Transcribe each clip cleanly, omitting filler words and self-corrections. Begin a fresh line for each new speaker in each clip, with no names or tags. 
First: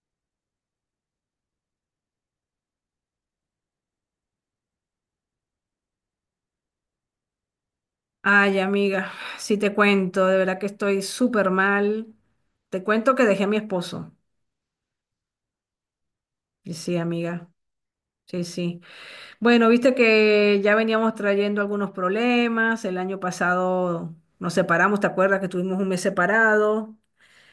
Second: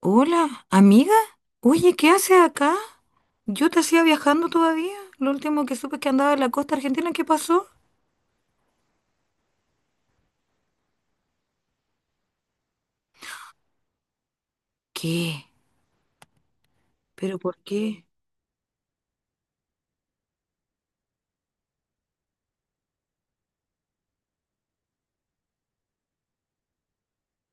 Hola, amiga. Oye, ¿qué haces acá? Yo te hacía viajando todavía. Lo último que supe es que andaba en la costa argentina. ¿Qué pasó?
Ay, amiga, si te cuento, de verdad que estoy súper mal. Te cuento que dejé a mi esposo.
¿Qué?
Y sí,
¿Pero
amiga,
por qué?
sí, sí. Bueno, viste que ya veníamos trayendo algunos problemas. El año pasado nos separamos, ¿te acuerdas que tuvimos un mes separado?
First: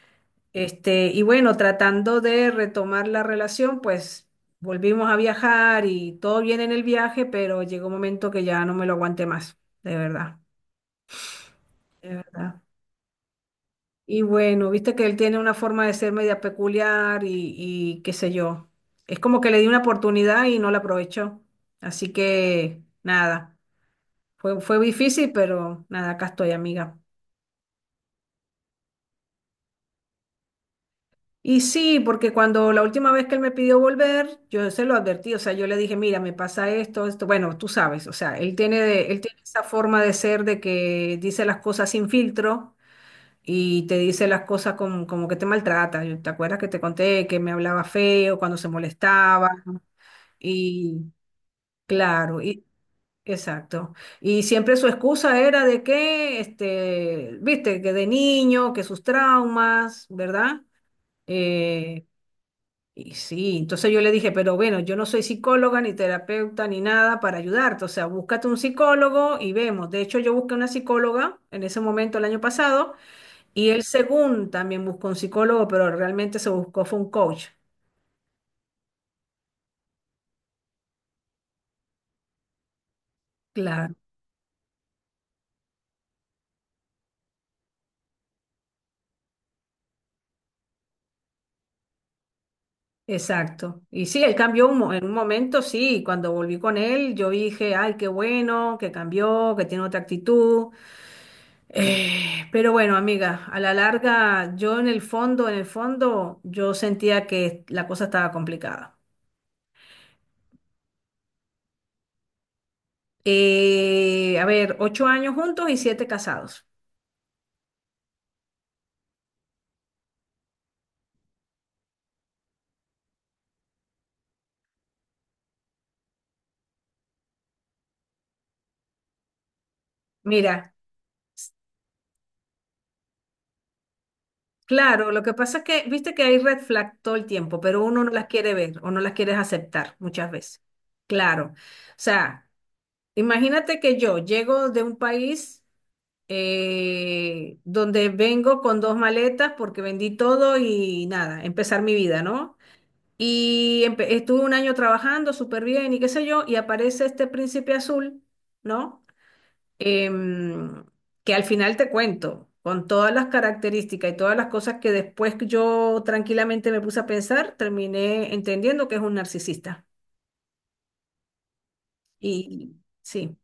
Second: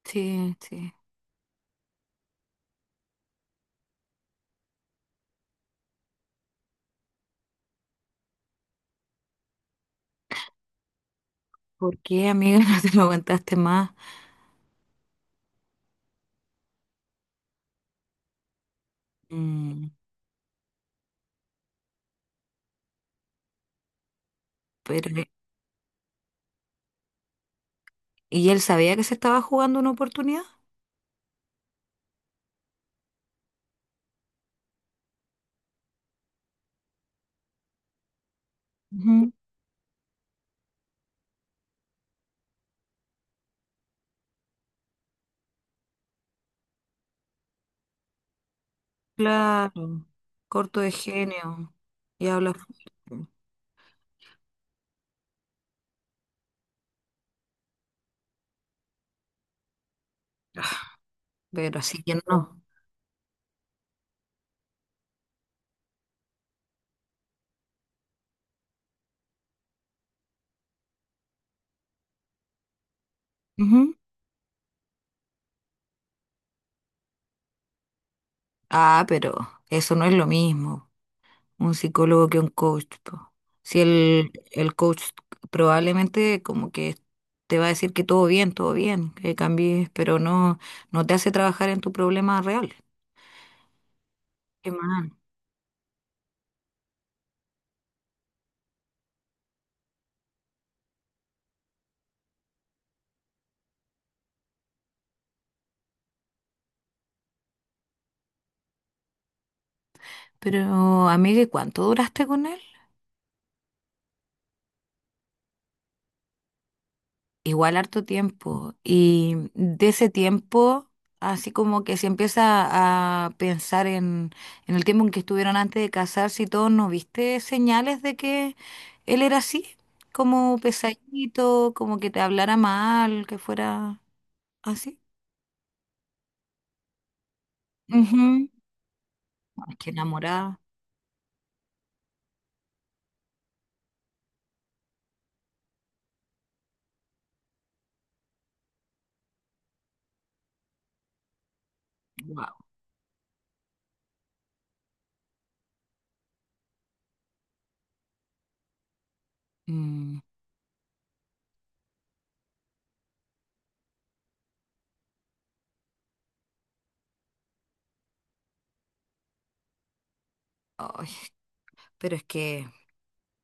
Sí, sí.
Y bueno, tratando de retomar la relación, pues volvimos a viajar y todo bien en el viaje, pero llegó un momento que ya no me lo aguanté más, de verdad,
¿Por
de
qué, amiga?
verdad.
No te lo aguantaste más.
Y bueno, viste que él tiene una forma de ser media peculiar y qué sé yo. Es como que le di una
Mm,
oportunidad y no la aprovechó. Así que nada, fue
pero,
difícil, pero nada, acá estoy, amiga.
¿y él sabía que se estaba jugando una oportunidad?
Y sí, porque cuando la última vez que él me pidió volver, yo se lo advertí, o sea, yo le dije, mira, me pasa esto, esto, bueno, tú sabes, o sea, él tiene, él
Ujú.
tiene esa forma de ser de que dice las cosas sin filtro y te dice las cosas como que te maltrata. Yo- ¿Te acuerdas que te conté que me hablaba feo cuando se molestaba?
Claro. Corto de
Y
genio. Y
claro,
habla
y
fuerte.
exacto. Y siempre su excusa era de que, viste, que de niño, que sus traumas, ¿verdad?
Pero así
Eh,
que no.
y sí, entonces yo le dije, pero bueno, yo no soy psicóloga ni terapeuta ni nada para ayudarte, o sea, búscate un psicólogo y vemos. De hecho, yo busqué una psicóloga en ese momento el año pasado y él,
Ujú.
según también buscó un psicólogo, pero realmente se buscó fue un coach.
Ah, pero eso no es lo mismo un psicólogo que un coach, po. Si
Claro,
el coach probablemente como que te va a decir que todo bien, que cambies, pero no, no te hace trabajar en tu problema real.
exacto. Y sí, él cambió
Qué
en un
mal.
momento, sí, cuando volví con él, yo dije, ay, qué bueno, que cambió, que tiene otra actitud. Pero bueno, amiga, a la larga, yo en el fondo, yo sentía que la cosa estaba complicada.
Pero, amiga, ¿y cuánto duraste con él?
A ver, 8 años juntos y 7 casados.
Igual harto tiempo. Y de ese tiempo, así como que se empieza a pensar en, el tiempo en que estuvieron antes de casarse y todo, ¿no viste señales de que él era así? Como
Mira.
pesadito, como que te hablara mal, que fuera así.
Claro, lo que pasa es que, viste que hay red flag todo el tiempo, pero uno no las
Ujú.
quiere ver o no las quiere
Ay, que
aceptar muchas
enamorada.
veces. Claro. O sea, imagínate que yo llego de un país donde vengo con dos maletas porque vendí todo y nada, empezar mi vida, ¿no? Y estuve un año trabajando súper bien y qué sé yo, y aparece este príncipe azul, ¿no?
Wow.
em, que al final te cuento, con todas las características y todas las cosas que después que yo tranquilamente me puse a pensar, terminé entendiendo que es un narcisista.
Pero es que
Y sí,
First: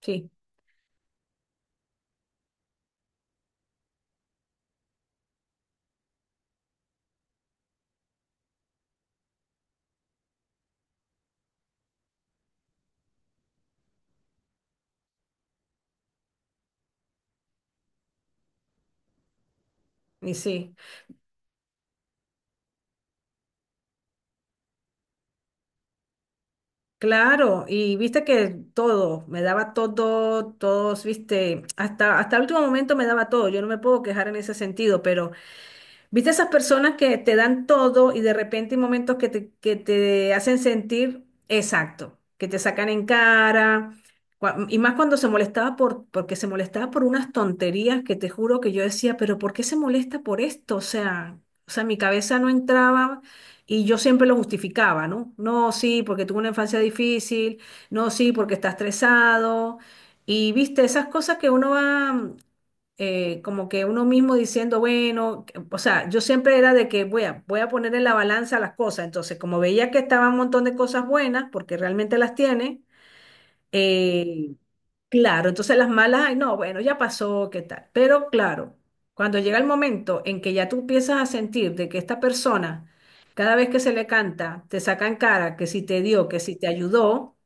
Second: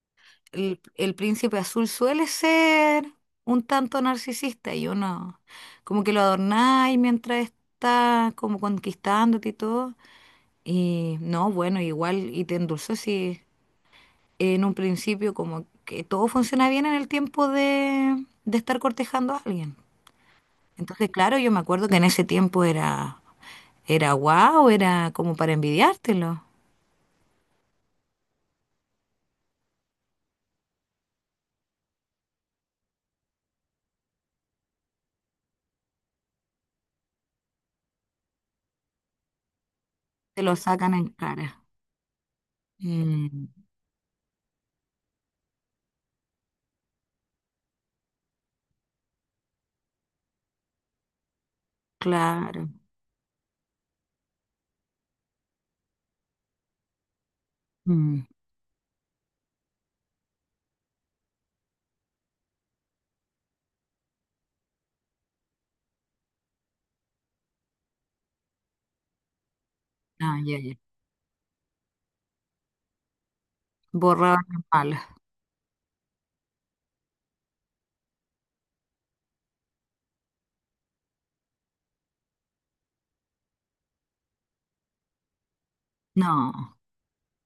sí,
el príncipe azul suele ser un tanto narcisista y uno como que lo adornáis mientras está como conquistándote y todo. Y no, bueno, igual y te endulzó si en un principio como que todo funciona bien en el tiempo de estar cortejando a alguien.
y sí.
Entonces, claro, yo me acuerdo que en ese tiempo era, era guau, era como para envidiártelo.
Claro, y viste que todo, me daba todo, todos, viste, hasta, hasta el último momento me daba todo, yo no me puedo quejar en ese sentido, pero ¿viste esas personas que te dan todo y de repente hay momentos que que te
Te lo
hacen
sacan en
sentir
cara.
exacto, que te sacan en
Mm,
cara? Y más cuando se molestaba porque se molestaba por unas tonterías que te juro que yo decía, pero ¿por qué se molesta por esto? O sea, mi cabeza no
claro.
entraba y yo siempre lo justificaba, ¿no? No, sí, porque tuve una infancia difícil, no,
Mm,
sí, porque está estresado. Y viste, esas cosas que uno va como que uno mismo diciendo, bueno, o sea, yo siempre era de que voy a poner en la balanza las cosas. Entonces, como veía que estaban un
ah, ya,
montón de
ya.
cosas buenas, porque realmente las tiene,
Borrado
eh,
en.
claro, entonces las malas, ay, no, bueno, ya pasó, ¿qué tal? Pero claro, cuando llega el momento en que ya tú empiezas a sentir de que esta persona, cada vez que se le canta, te saca en cara que si te dio, que si te
No,
ayudó,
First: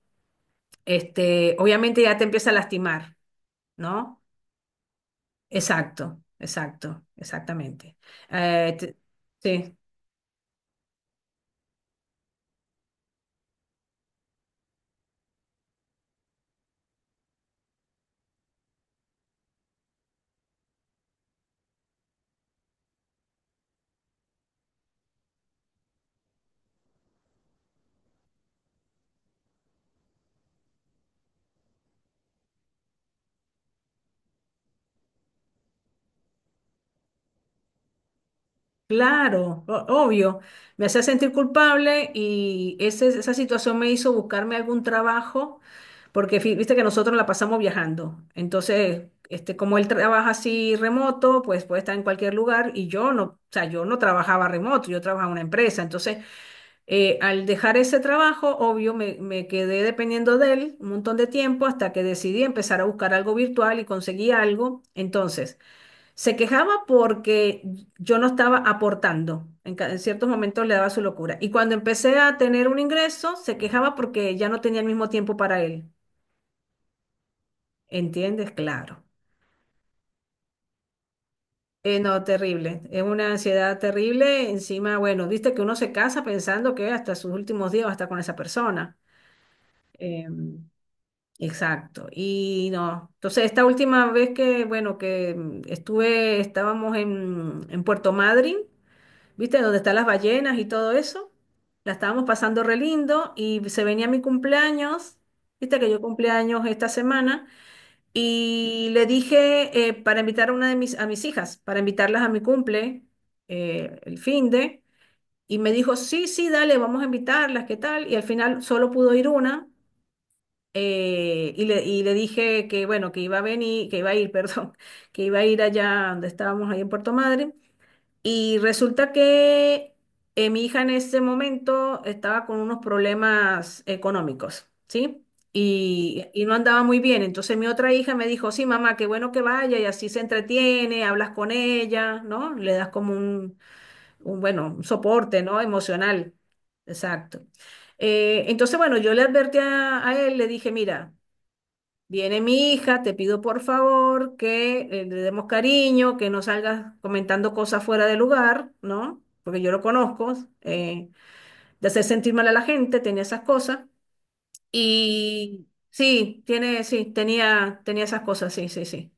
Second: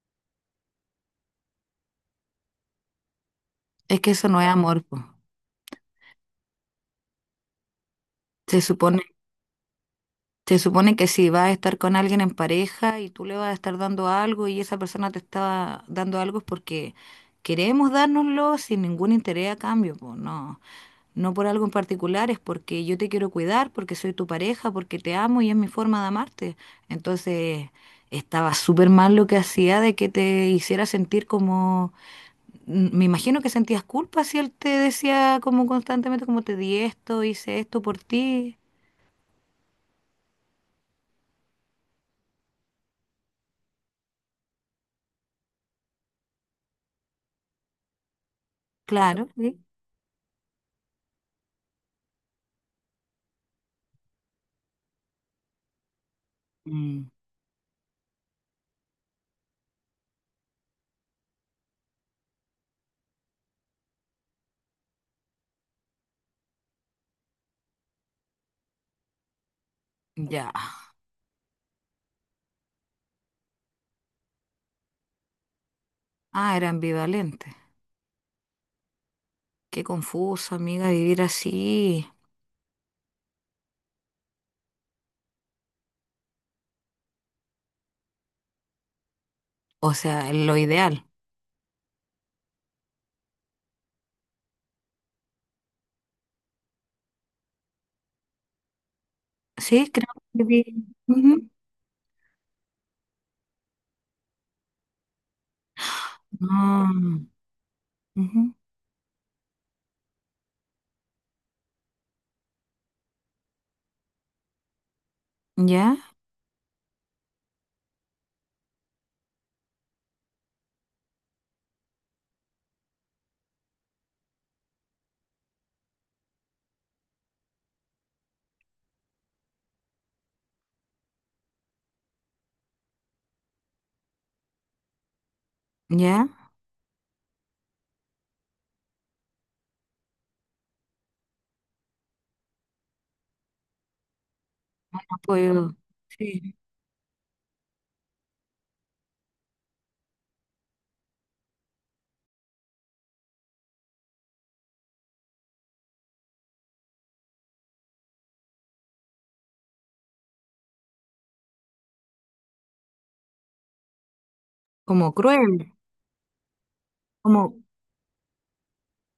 obviamente ya te empieza a lastimar,
es que
¿no?
eso no es amor, po.
Exacto, exacto, exactamente.
Se
Eh, te-
supone,
sí,
se supone que si vas a estar con alguien en pareja y tú le vas a estar dando algo y esa persona te está dando algo es porque queremos dárnoslo sin ningún interés a cambio, po. No, no por algo en particular, es porque yo te quiero cuidar, porque soy tu pareja, porque te amo y es mi forma de amarte. Entonces, estaba súper mal lo que hacía de que te hiciera sentir como me imagino que sentías culpa si él te decía como constantemente, como te di esto, hice esto por ti.
claro, obvio. Me hacía sentir culpable y esa situación me hizo buscarme algún trabajo, porque viste que nosotros la pasamos viajando. Entonces,
Claro, sí.
como él trabaja así remoto, pues puede estar en cualquier lugar y yo no, o sea, yo no trabajaba remoto, yo trabajaba en una empresa. Entonces,
Mm,
Al dejar ese trabajo, obvio, me quedé dependiendo de él un montón de tiempo hasta que decidí empezar a buscar algo virtual y conseguí algo. Entonces, se quejaba porque yo no estaba aportando. En ciertos
ya.
momentos le daba su locura. Y cuando empecé a tener un ingreso, se quejaba porque ya no tenía el mismo tiempo para él.
Ah, era ambivalente.
¿Entiendes? Claro.
Qué confuso, amiga, vivir así.
No, terrible. Es una ansiedad terrible. Encima, bueno, viste que uno se casa pensando que hasta sus últimos días va a estar con esa persona.
O sea, lo
Em,
ideal.
Exacto. Y no, entonces esta última vez que, bueno, que estuve, estábamos en Puerto Madryn, ¿viste? Donde
Sí,
están las
creo que
ballenas y todo eso.
Ujú.
La estábamos pasando re lindo y se venía mi cumpleaños, ¿viste? Que yo cumpleaños
No.
esta semana.
Ujú.
Y le dije para invitar a mis hijas, para invitarlas a mi cumple, el fin de. Y me dijo,
Ya,
sí, sí, dale, vamos a invitarlas, ¿qué tal? Y al final solo pudo ir una y le dije que, bueno, que iba a venir, que iba a ir, perdón, que iba a ir allá donde estábamos, ahí en Puerto Madre. Y resulta que mi hija en ese momento estaba con unos problemas económicos, ¿sí?
ya.
Y no andaba muy bien. Entonces mi otra hija me dijo, sí, mamá, qué bueno que vaya y así se entretiene, hablas con ella, ¿no? Le das como un bueno, un soporte, ¿no?
Apoyo.
Emocional.
Sí.
Exacto. Entonces, bueno, yo le advertí a él, le dije, mira, viene mi hija, te pido por favor que le demos cariño, que no salgas comentando cosas fuera de lugar, ¿no? Porque yo lo conozco, eh, de hacer sentir mal a la gente, tenía esas cosas.
Como cruel.
Y sí, tiene, sí,
Como.
tenía, tenía esas cosas, sí, sí, sí.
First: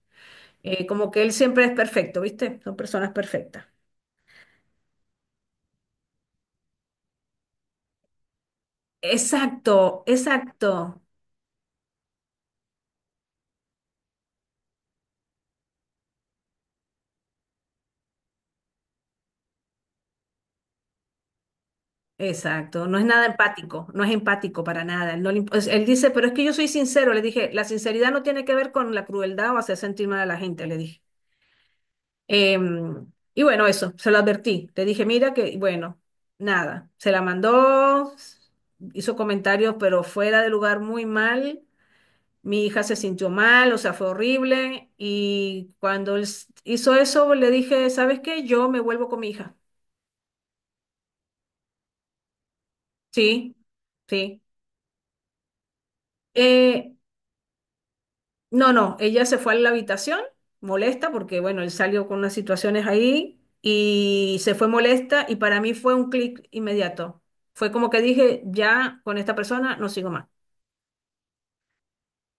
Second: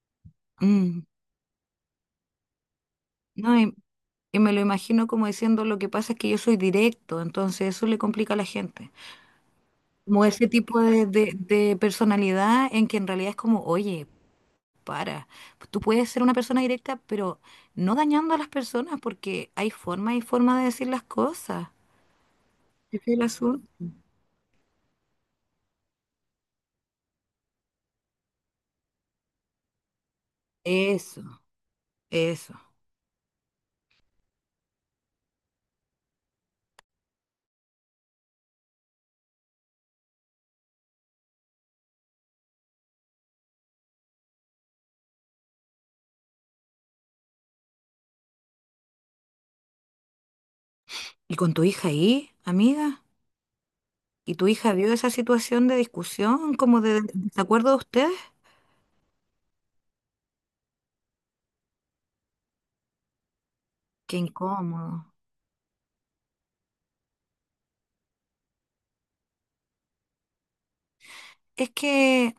Mm,
Como que él siempre es perfecto, ¿viste? Son personas
no,
perfectas.
y, me lo imagino como diciendo lo que pasa es que yo soy directo, entonces eso le complica a la gente.
Exacto,
Como ese
exacto.
tipo de, personalidad en que en realidad es como, oye, para, tú puedes ser una persona directa, pero no dañando a las personas porque hay forma y forma de decir las cosas.
Exacto, no es
Ese es el
nada
asunto.
empático, no es empático para nada. Él, no le imp- es- él dice, pero es que yo soy sincero, le dije, la sinceridad no tiene que ver con la crueldad o hacer sentir mal a la gente, le dije.
Eso, eso.
Y bueno, eso, se lo advertí. Le dije, mira que, bueno, nada, se la mandó, hizo comentarios, pero fuera de lugar muy mal. Mi hija se sintió mal, o sea, fue horrible. Y cuando él hizo eso, le dije, ¿sabes qué? Yo me vuelvo con mi hija.
¿Y con tu hija ahí, amiga?
Sí,
¿Y
sí.
tu hija vio esa situación de discusión, como
Eh,
de desacuerdo de ustedes?
No, no, ella se fue a la habitación, molesta, porque bueno, él salió con unas situaciones ahí
Qué
y se fue
incómodo.
molesta y para mí fue un clic inmediato. Fue como que dije, ya con esta persona no sigo más.
Es que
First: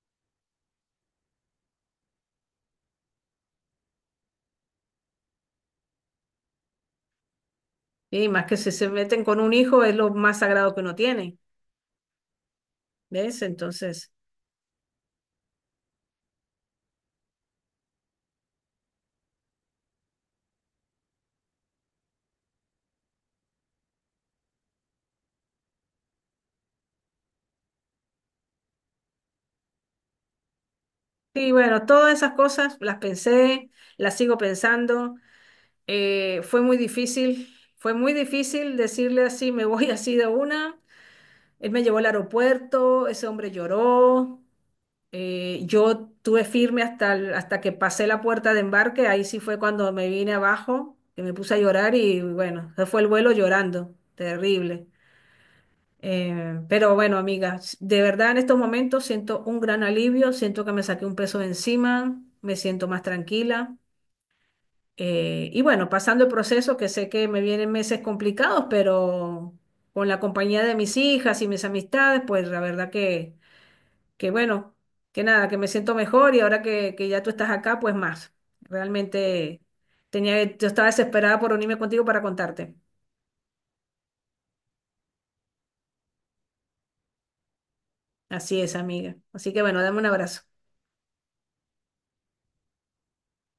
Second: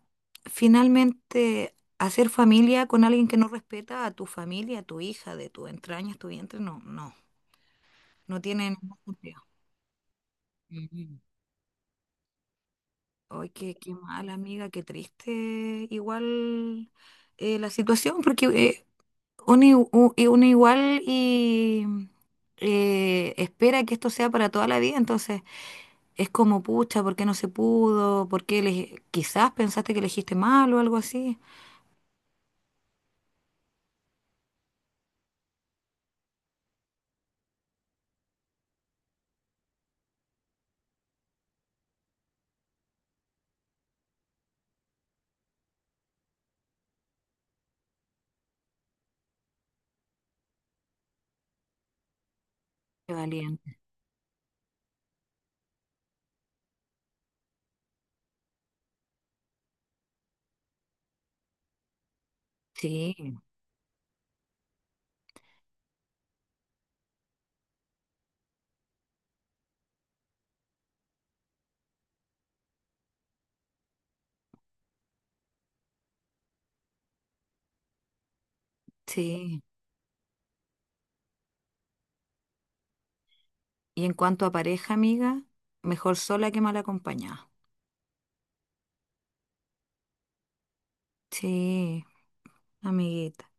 finalmente hacer familia con alguien que no respeta a tu familia, a tu hija, de tu entraña, tu vientre, no, no.
Y
No
más que si
tienen
se
ningún
meten con
sentido.
un hijo es lo más sagrado que uno
Mm.
tiene, ¿ves?
Ay, qué
Entonces,
mal, amiga, qué triste. Igual, la situación, porque uno igual y espera que esto sea para toda la vida, entonces es como, pucha, ¿por qué no se pudo? ¿Por qué quizás pensaste que elegiste mal o algo así?
sí, bueno, todas esas cosas las pensé, las sigo pensando. Fue muy difícil, fue muy difícil decirle así, me voy así de una. Él me llevó al aeropuerto, ese hombre lloró. Yo tuve firme hasta, hasta que pasé la puerta de embarque, ahí sí fue cuando me vine abajo, que me puse a llorar y bueno, se fue el
Qué
vuelo
valiente.
llorando, terrible. Pero bueno, amiga, de verdad en estos momentos siento un gran alivio, siento que me saqué un peso de encima, me siento más
Sí,
tranquila. Y bueno, pasando el proceso, que sé que me vienen meses complicados, pero con la compañía de mis hijas y mis amistades, pues la verdad que bueno, que nada, que me siento mejor y ahora que ya tú estás acá, pues más. Realmente
sí.
tenía, yo estaba desesperada por unirme contigo para contarte.
Y en cuanto a pareja, amiga, mejor sola que mal acompañada.
Así es, amiga. Así que bueno, dame un abrazo.
Sí, amiguita.